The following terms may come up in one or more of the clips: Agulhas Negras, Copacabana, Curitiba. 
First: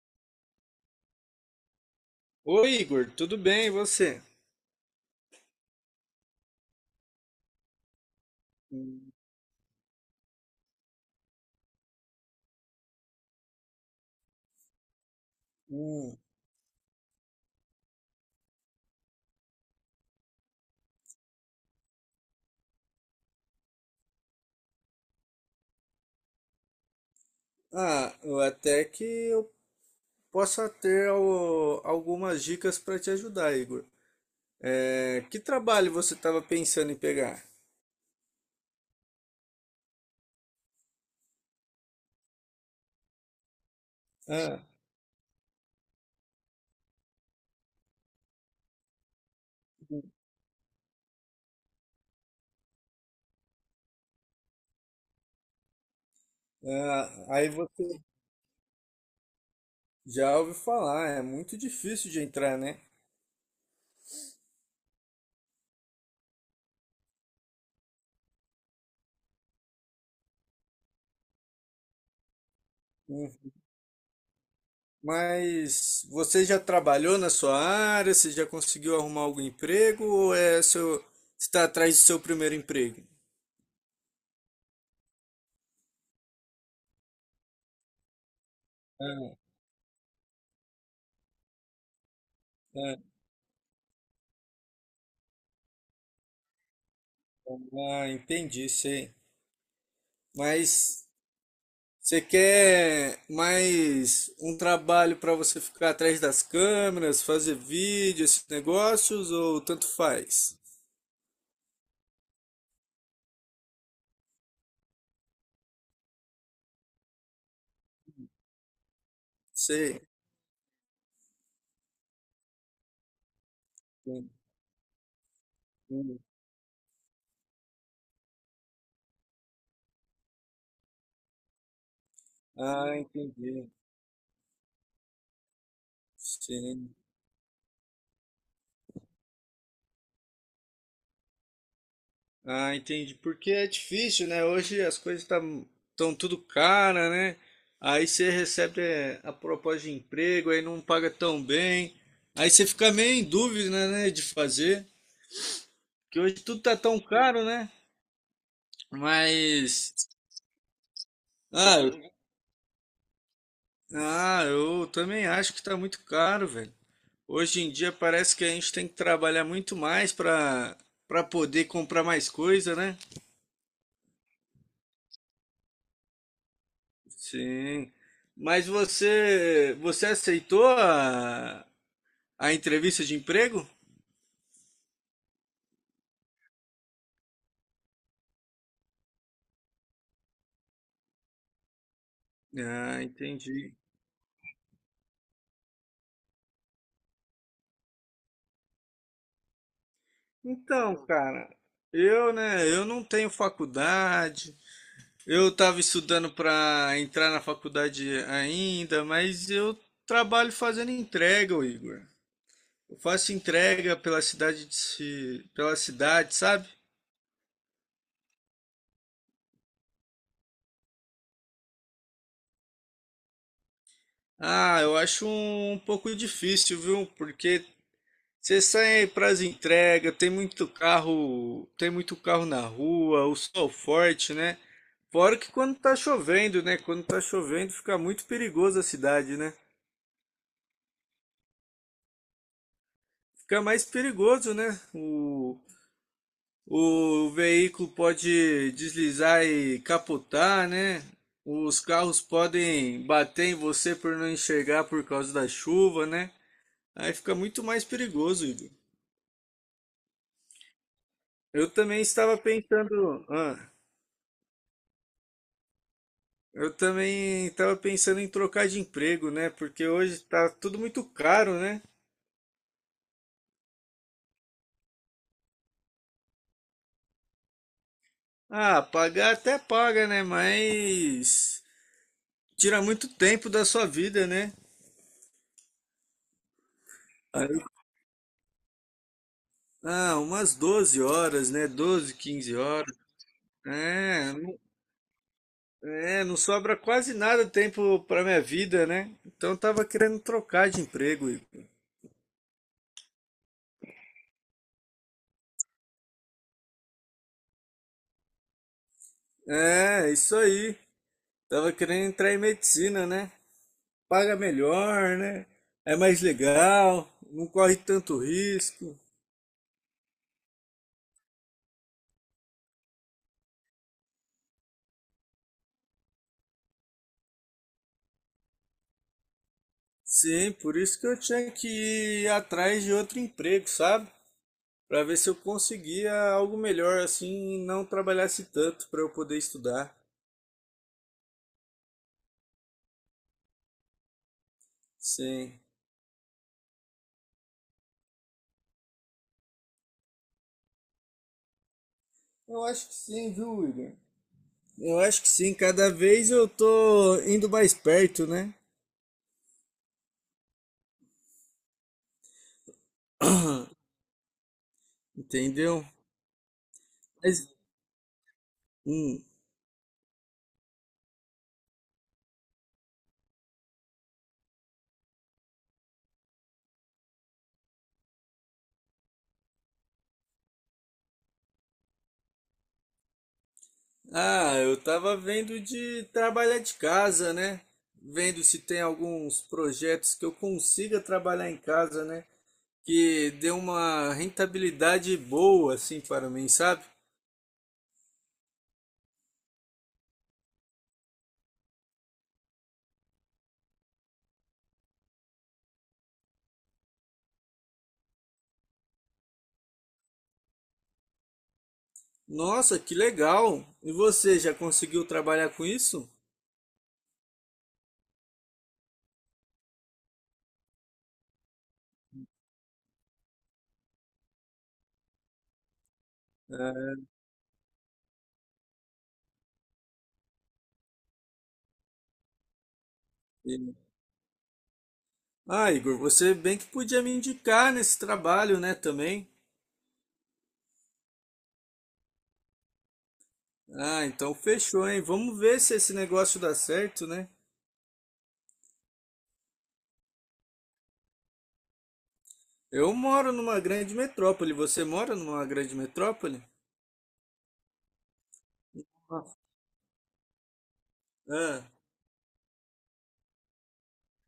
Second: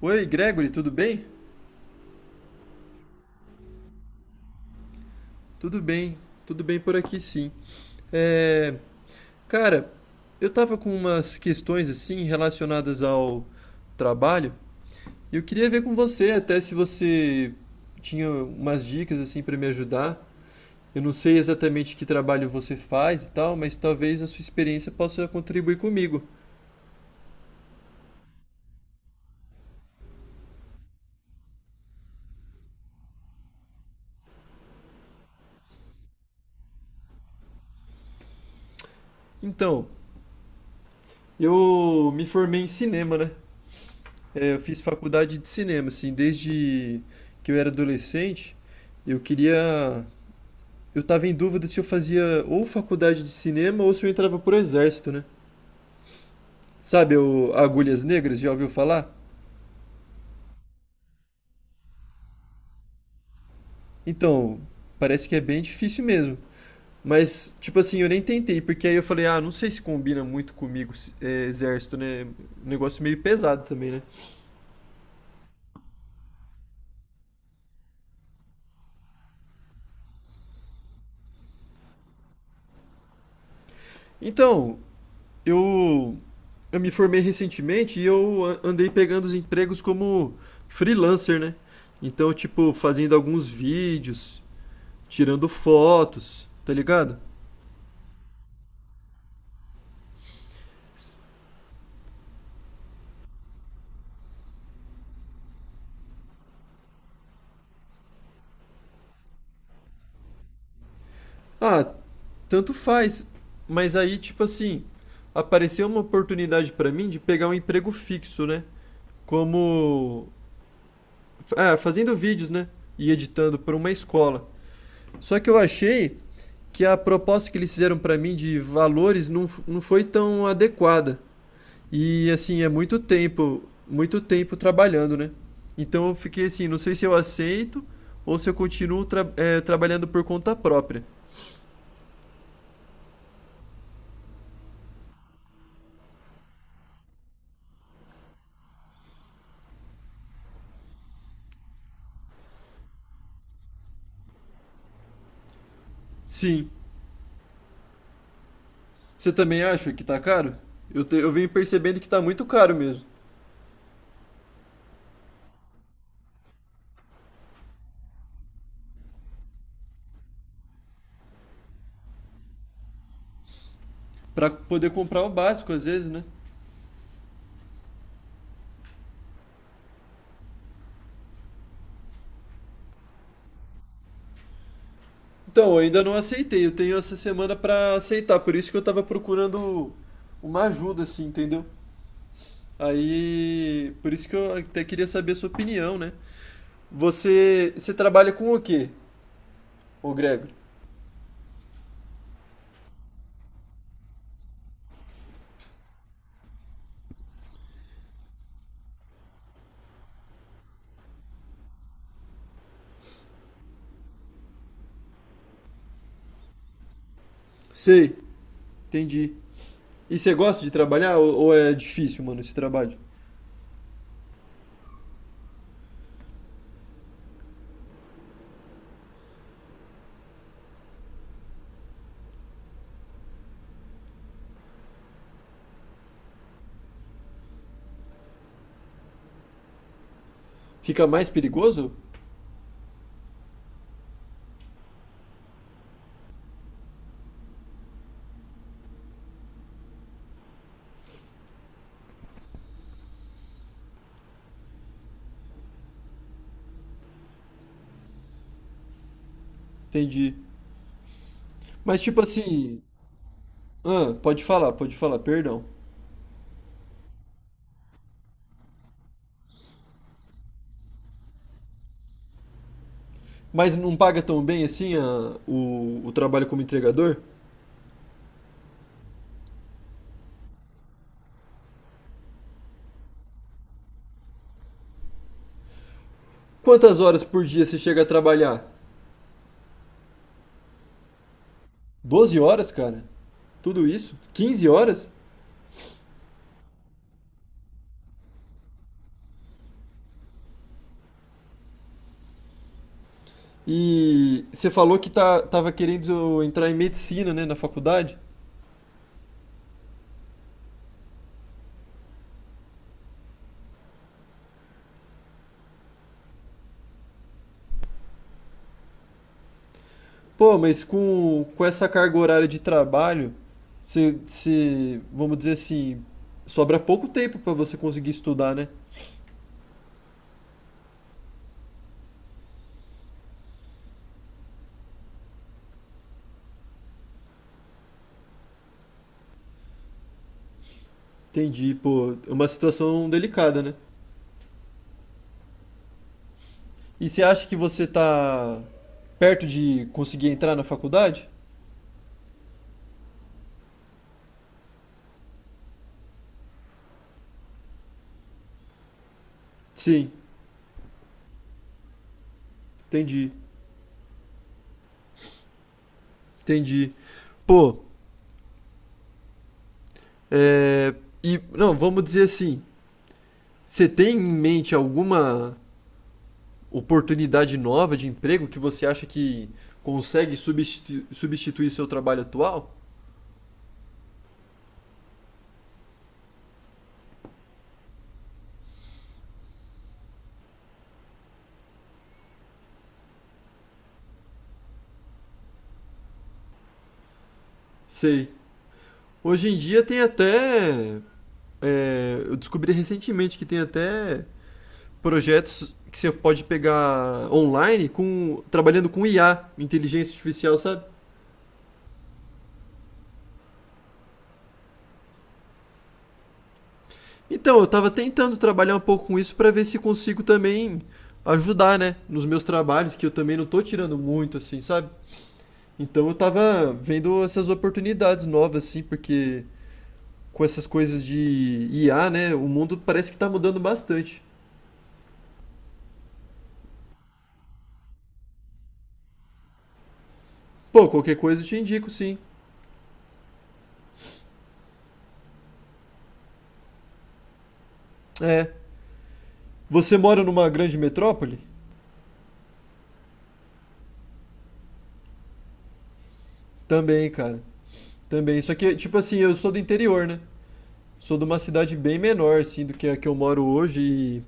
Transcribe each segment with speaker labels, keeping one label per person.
Speaker 1: Oi, Gregory, tudo bem?
Speaker 2: Oi, Igor, tudo bem, e você?
Speaker 1: Tudo bem, tudo bem por aqui sim. É,
Speaker 2: Hum.
Speaker 1: cara, eu tava com umas questões assim relacionadas ao trabalho e eu queria ver com você, até se você tinha umas dicas assim para me ajudar. Eu não sei exatamente que trabalho você faz e tal, mas talvez a sua experiência possa contribuir comigo.
Speaker 2: Ah, eu até que eu possa ter algumas dicas para te ajudar, Igor. É, que trabalho você estava pensando em pegar?
Speaker 1: Então, eu me formei em cinema, né?
Speaker 2: Ah,
Speaker 1: Eu fiz faculdade de cinema, assim, desde que eu era adolescente. Eu queria eu tava em dúvida se eu fazia ou faculdade de cinema ou se eu entrava pro exército, né? Sabe
Speaker 2: aí
Speaker 1: o
Speaker 2: você
Speaker 1: Agulhas Negras, já ouviu falar?
Speaker 2: já ouviu falar, é muito difícil de entrar, né?
Speaker 1: Então, parece que é bem difícil mesmo. Mas, tipo assim, eu nem tentei, porque aí eu falei, ah, não sei se combina muito comigo é, exército, né? Um negócio meio
Speaker 2: Hum.
Speaker 1: pesado também, né?
Speaker 2: Mas você já trabalhou na sua área? Você já conseguiu arrumar algum emprego? Ou é seu, está atrás do seu primeiro emprego?
Speaker 1: Então, eu, eu me formei recentemente e andei pegando os empregos como freelancer, né? Então, tipo,
Speaker 2: Ah,
Speaker 1: fazendo alguns vídeos, tirando fotos, tá ligado?
Speaker 2: ah, entendi, sei. Mas você quer mais um trabalho para você ficar atrás das câmeras, fazer vídeo, esses negócios, ou tanto faz?
Speaker 1: Ah, tanto faz. Mas aí, tipo assim, apareceu uma oportunidade pra mim de pegar um emprego fixo, né?
Speaker 2: Sei.
Speaker 1: Como, ah, fazendo vídeos, né? E editando para uma escola. Só que eu achei
Speaker 2: Entendi.
Speaker 1: que a proposta que eles fizeram pra mim de valores não, não foi tão adequada. E assim, é
Speaker 2: Ah, entendi.
Speaker 1: muito tempo trabalhando, né? Então eu fiquei assim, não sei
Speaker 2: Sim.
Speaker 1: se eu aceito ou se eu continuo trabalhando por conta própria.
Speaker 2: Ah, entendi. Porque é difícil, né? Hoje as coisas estão tão tudo cara, né? Aí você recebe, é, a proposta de emprego, aí não paga tão bem. Aí você fica meio em dúvida, né, de fazer. Porque hoje tudo
Speaker 1: Sim.
Speaker 2: tá tão caro, né?
Speaker 1: Você também acha
Speaker 2: Mas
Speaker 1: que tá caro? Eu venho
Speaker 2: ah, eu,
Speaker 1: percebendo que tá muito caro mesmo.
Speaker 2: ah, eu também acho que tá muito caro, velho. Hoje em dia parece que a gente tem que trabalhar muito mais para poder comprar mais coisa, né?
Speaker 1: Pra poder comprar o básico, às vezes, né?
Speaker 2: Sim. Mas você aceitou a entrevista de emprego?
Speaker 1: Então, eu ainda não aceitei. Eu tenho essa semana pra aceitar. Por isso que eu tava procurando uma ajuda, assim, entendeu?
Speaker 2: Ah, entendi.
Speaker 1: Aí. Por isso que eu até queria saber a sua opinião, né? Você. Você trabalha com o quê, ô Gregor?
Speaker 2: Então, cara, eu, né, eu não tenho faculdade. Eu estava estudando para entrar na faculdade ainda, mas eu trabalho fazendo entrega, ô Igor. Eu faço entrega pela cidade de, pela cidade, sabe?
Speaker 1: Sei, entendi. E você gosta de trabalhar ou é difícil, mano, esse trabalho?
Speaker 2: Ah, eu acho um, um pouco difícil, viu? Porque você sai para as entregas, tem muito carro na rua, o sol forte, né? Fora que quando tá chovendo, né? Quando tá chovendo fica muito perigoso a cidade, né?
Speaker 1: Fica mais perigoso?
Speaker 2: Fica mais perigoso, né? O veículo pode deslizar e capotar, né? Os carros podem bater em você por não enxergar por causa da chuva, né? Aí fica muito mais perigoso, Igor.
Speaker 1: Entendi.
Speaker 2: Eu
Speaker 1: Mas,
Speaker 2: também
Speaker 1: tipo
Speaker 2: estava
Speaker 1: assim.
Speaker 2: pensando, ah,
Speaker 1: Ah, pode falar, perdão.
Speaker 2: eu também estava pensando em trocar de emprego, né? Porque hoje tá tudo muito caro, né?
Speaker 1: Mas não paga tão bem assim o trabalho como entregador?
Speaker 2: Ah, pagar até paga, né? Mas tira muito tempo da sua vida, né?
Speaker 1: Quantas horas por dia
Speaker 2: Aí-
Speaker 1: você chega a trabalhar?
Speaker 2: ah, umas 12 horas, né? 12,
Speaker 1: 12
Speaker 2: 15
Speaker 1: horas,
Speaker 2: horas.
Speaker 1: cara? Tudo isso?
Speaker 2: É, não,
Speaker 1: 15 horas?
Speaker 2: não sobra quase nada tempo para minha vida, né? Então eu tava querendo trocar de emprego, Igor.
Speaker 1: E você falou que tava querendo entrar em medicina, né, na faculdade?
Speaker 2: É, isso aí. Tava querendo entrar em medicina, né? Paga melhor, né? É mais legal, não corre tanto risco.
Speaker 1: Pô, mas com essa carga horária de trabalho, você, vamos dizer assim, sobra pouco tempo pra você conseguir estudar, né?
Speaker 2: Sim, por isso que eu tinha que ir atrás de outro emprego, sabe? Para ver se eu conseguia algo melhor assim, e não trabalhasse tanto para eu poder estudar.
Speaker 1: Entendi, pô, é uma situação delicada, né?
Speaker 2: Sim.
Speaker 1: E você acha que você tá perto de conseguir entrar na faculdade?
Speaker 2: Eu acho que sim, viu, Igor? Eu acho que sim, cada vez eu tô indo mais perto, né?
Speaker 1: Sim, entendi,
Speaker 2: Entendeu?
Speaker 1: entendi.
Speaker 2: Mas,
Speaker 1: Pô,
Speaker 2: hum.
Speaker 1: é, e não, vamos dizer assim, você tem em mente alguma oportunidade nova de emprego que você acha que consegue substituir seu trabalho atual?
Speaker 2: Ah, eu tava vendo de trabalhar de casa, né? Vendo se tem alguns projetos que eu consiga trabalhar em casa, né? Que dê uma rentabilidade boa, assim, para mim, sabe?
Speaker 1: Sei. Hoje em dia tem até, é, eu descobri recentemente que tem até projetos que você pode pegar online com trabalhando com IA, inteligência artificial, sabe?
Speaker 2: Nossa, que legal! E você já conseguiu trabalhar com isso?
Speaker 1: Então, eu tava tentando trabalhar um pouco com isso para ver se consigo também ajudar, né, nos meus trabalhos, que eu também não tô tirando muito assim, sabe? Então, eu tava
Speaker 2: É.
Speaker 1: vendo essas oportunidades novas assim, porque com essas coisas de IA, né, o mundo parece que tá mudando bastante.
Speaker 2: Ah, Igor, você bem que podia me indicar nesse trabalho, né, também.
Speaker 1: Pô, qualquer coisa eu te indico, sim.
Speaker 2: Ah, então fechou, hein? Vamos ver se esse negócio dá certo, né?
Speaker 1: É. Você mora numa grande metrópole?
Speaker 2: Eu moro numa grande metrópole. Você mora numa grande metrópole?
Speaker 1: Também, cara. Também, só que, tipo assim,
Speaker 2: Ah,
Speaker 1: eu sou do interior, né? Sou de uma
Speaker 2: ah,
Speaker 1: cidade bem menor, assim, do que a que eu moro hoje e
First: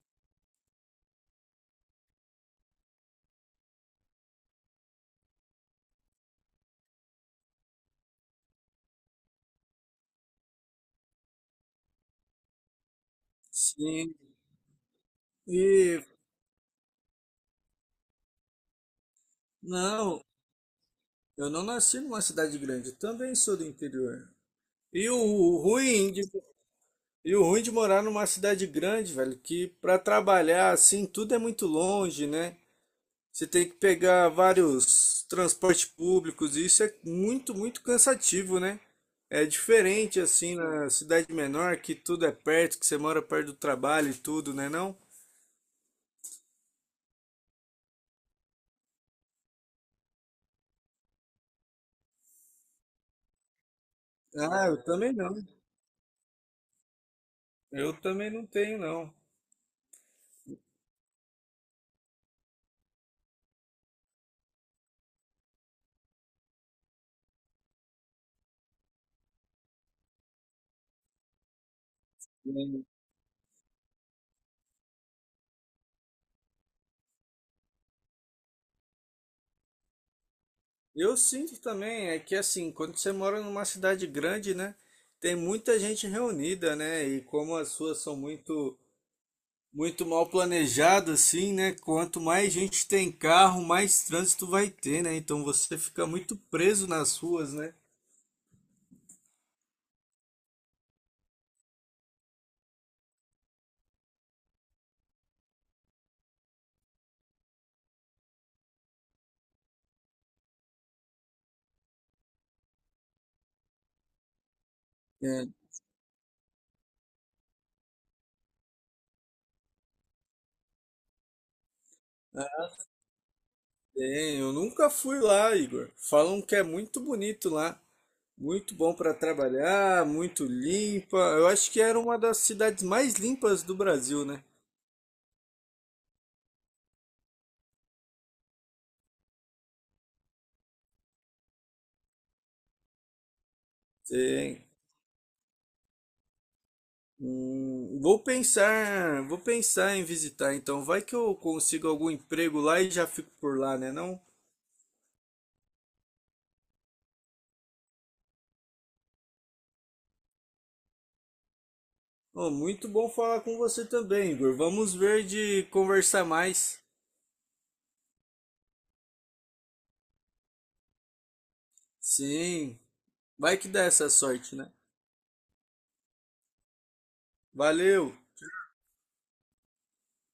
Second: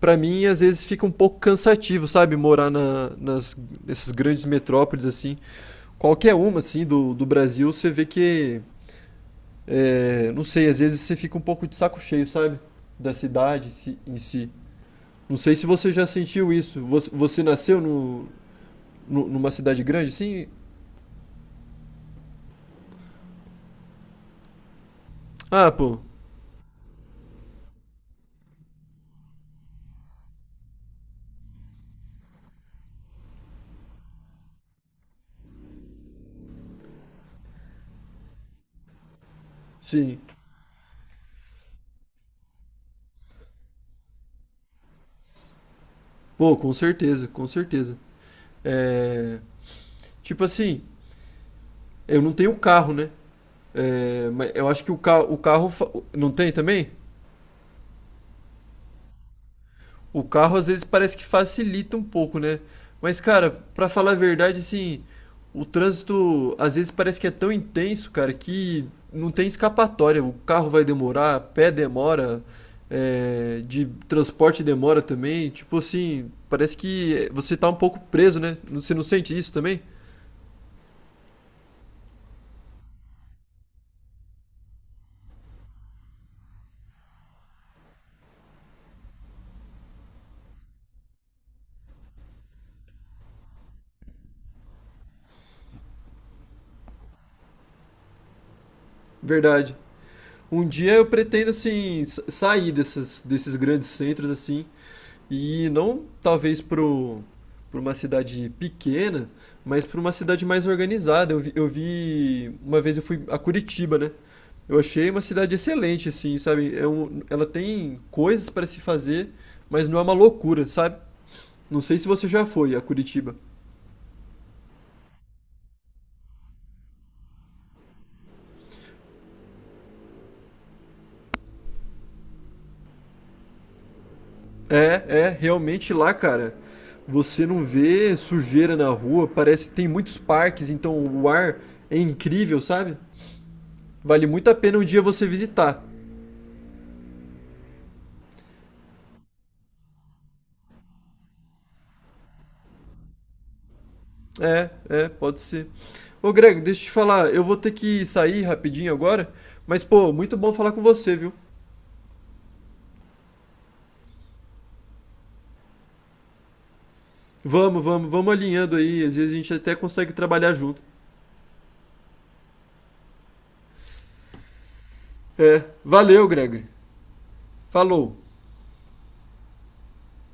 Speaker 1: pra mim às vezes fica um pouco cansativo, sabe? Morar nessas grandes metrópoles, assim. Qualquer uma, assim, do Brasil, você vê que, é, não sei, às vezes você fica um pouco de saco cheio, sabe? Da cidade em si.
Speaker 2: sim.
Speaker 1: Não sei se você
Speaker 2: E
Speaker 1: já sentiu isso. Você nasceu no, nu- numa cidade grande,
Speaker 2: não,
Speaker 1: assim?
Speaker 2: eu não nasci numa cidade grande. Eu também sou do interior. E o
Speaker 1: Ah, pô,
Speaker 2: ruim de, e o ruim de morar numa cidade grande, velho, que pra trabalhar assim tudo é muito longe, né? Você tem que pegar vários transportes públicos, e isso é muito, muito cansativo, né? É
Speaker 1: sim.
Speaker 2: diferente assim na cidade menor, que tudo é perto, que você mora perto do trabalho e tudo, né não?
Speaker 1: Pô, com certeza, com certeza. É... Tipo assim, eu não tenho carro, né? É, mas eu
Speaker 2: Ah, eu
Speaker 1: acho que
Speaker 2: também não.
Speaker 1: o carro não tem também?
Speaker 2: Eu também não tenho, não.
Speaker 1: O carro às vezes parece que facilita um pouco, né? Mas cara, pra falar a verdade, assim, o trânsito às vezes parece que é tão intenso, cara, que não tem escapatória. O carro vai demorar, pé demora, é, de transporte demora também. Tipo assim, parece que você tá um pouco preso, né? Você não sente isso também?
Speaker 2: Eu sinto também, é que assim, quando você mora numa cidade grande, né, tem muita gente reunida, né, e como as suas são muito mal planejado assim, né? Quanto mais gente tem carro, mais trânsito vai ter, né? Então você fica muito preso nas ruas, né?
Speaker 1: Verdade. Um dia eu pretendo, assim, sair desses grandes centros, assim, e não talvez pra uma cidade pequena, mas pra uma cidade mais organizada. Eu vi, uma vez eu fui a Curitiba, né? Eu achei uma
Speaker 2: É,
Speaker 1: cidade excelente, assim, sabe? É um, ela tem coisas para se fazer, mas não é uma loucura, sabe? Não sei se você já foi a Curitiba.
Speaker 2: tem. Eu nunca fui lá, Igor. Falam que é muito bonito lá, muito bom para trabalhar, muito limpa. Eu acho que era uma das cidades mais limpas do Brasil, né?
Speaker 1: É, é, realmente lá, cara, você não vê sujeira na rua, parece que tem muitos parques, então o ar é incrível, sabe? Vale muito a
Speaker 2: Tem.
Speaker 1: pena um dia você visitar.
Speaker 2: Vou pensar em visitar, então vai que eu consigo algum emprego lá e já fico por lá, né? Não?
Speaker 1: É, é, pode ser. Ô, Greg, deixa eu te falar, eu vou ter que sair rapidinho agora, mas pô, muito bom falar com você, viu?
Speaker 2: Oh, muito bom falar com você também, Igor. Vamos ver de conversar mais.
Speaker 1: Vamos, vamos, vamos alinhando aí, às vezes a gente até consegue trabalhar junto.
Speaker 2: Sim, vai que dá essa sorte, né?
Speaker 1: É, valeu, Greg.
Speaker 2: Valeu!
Speaker 1: Falou.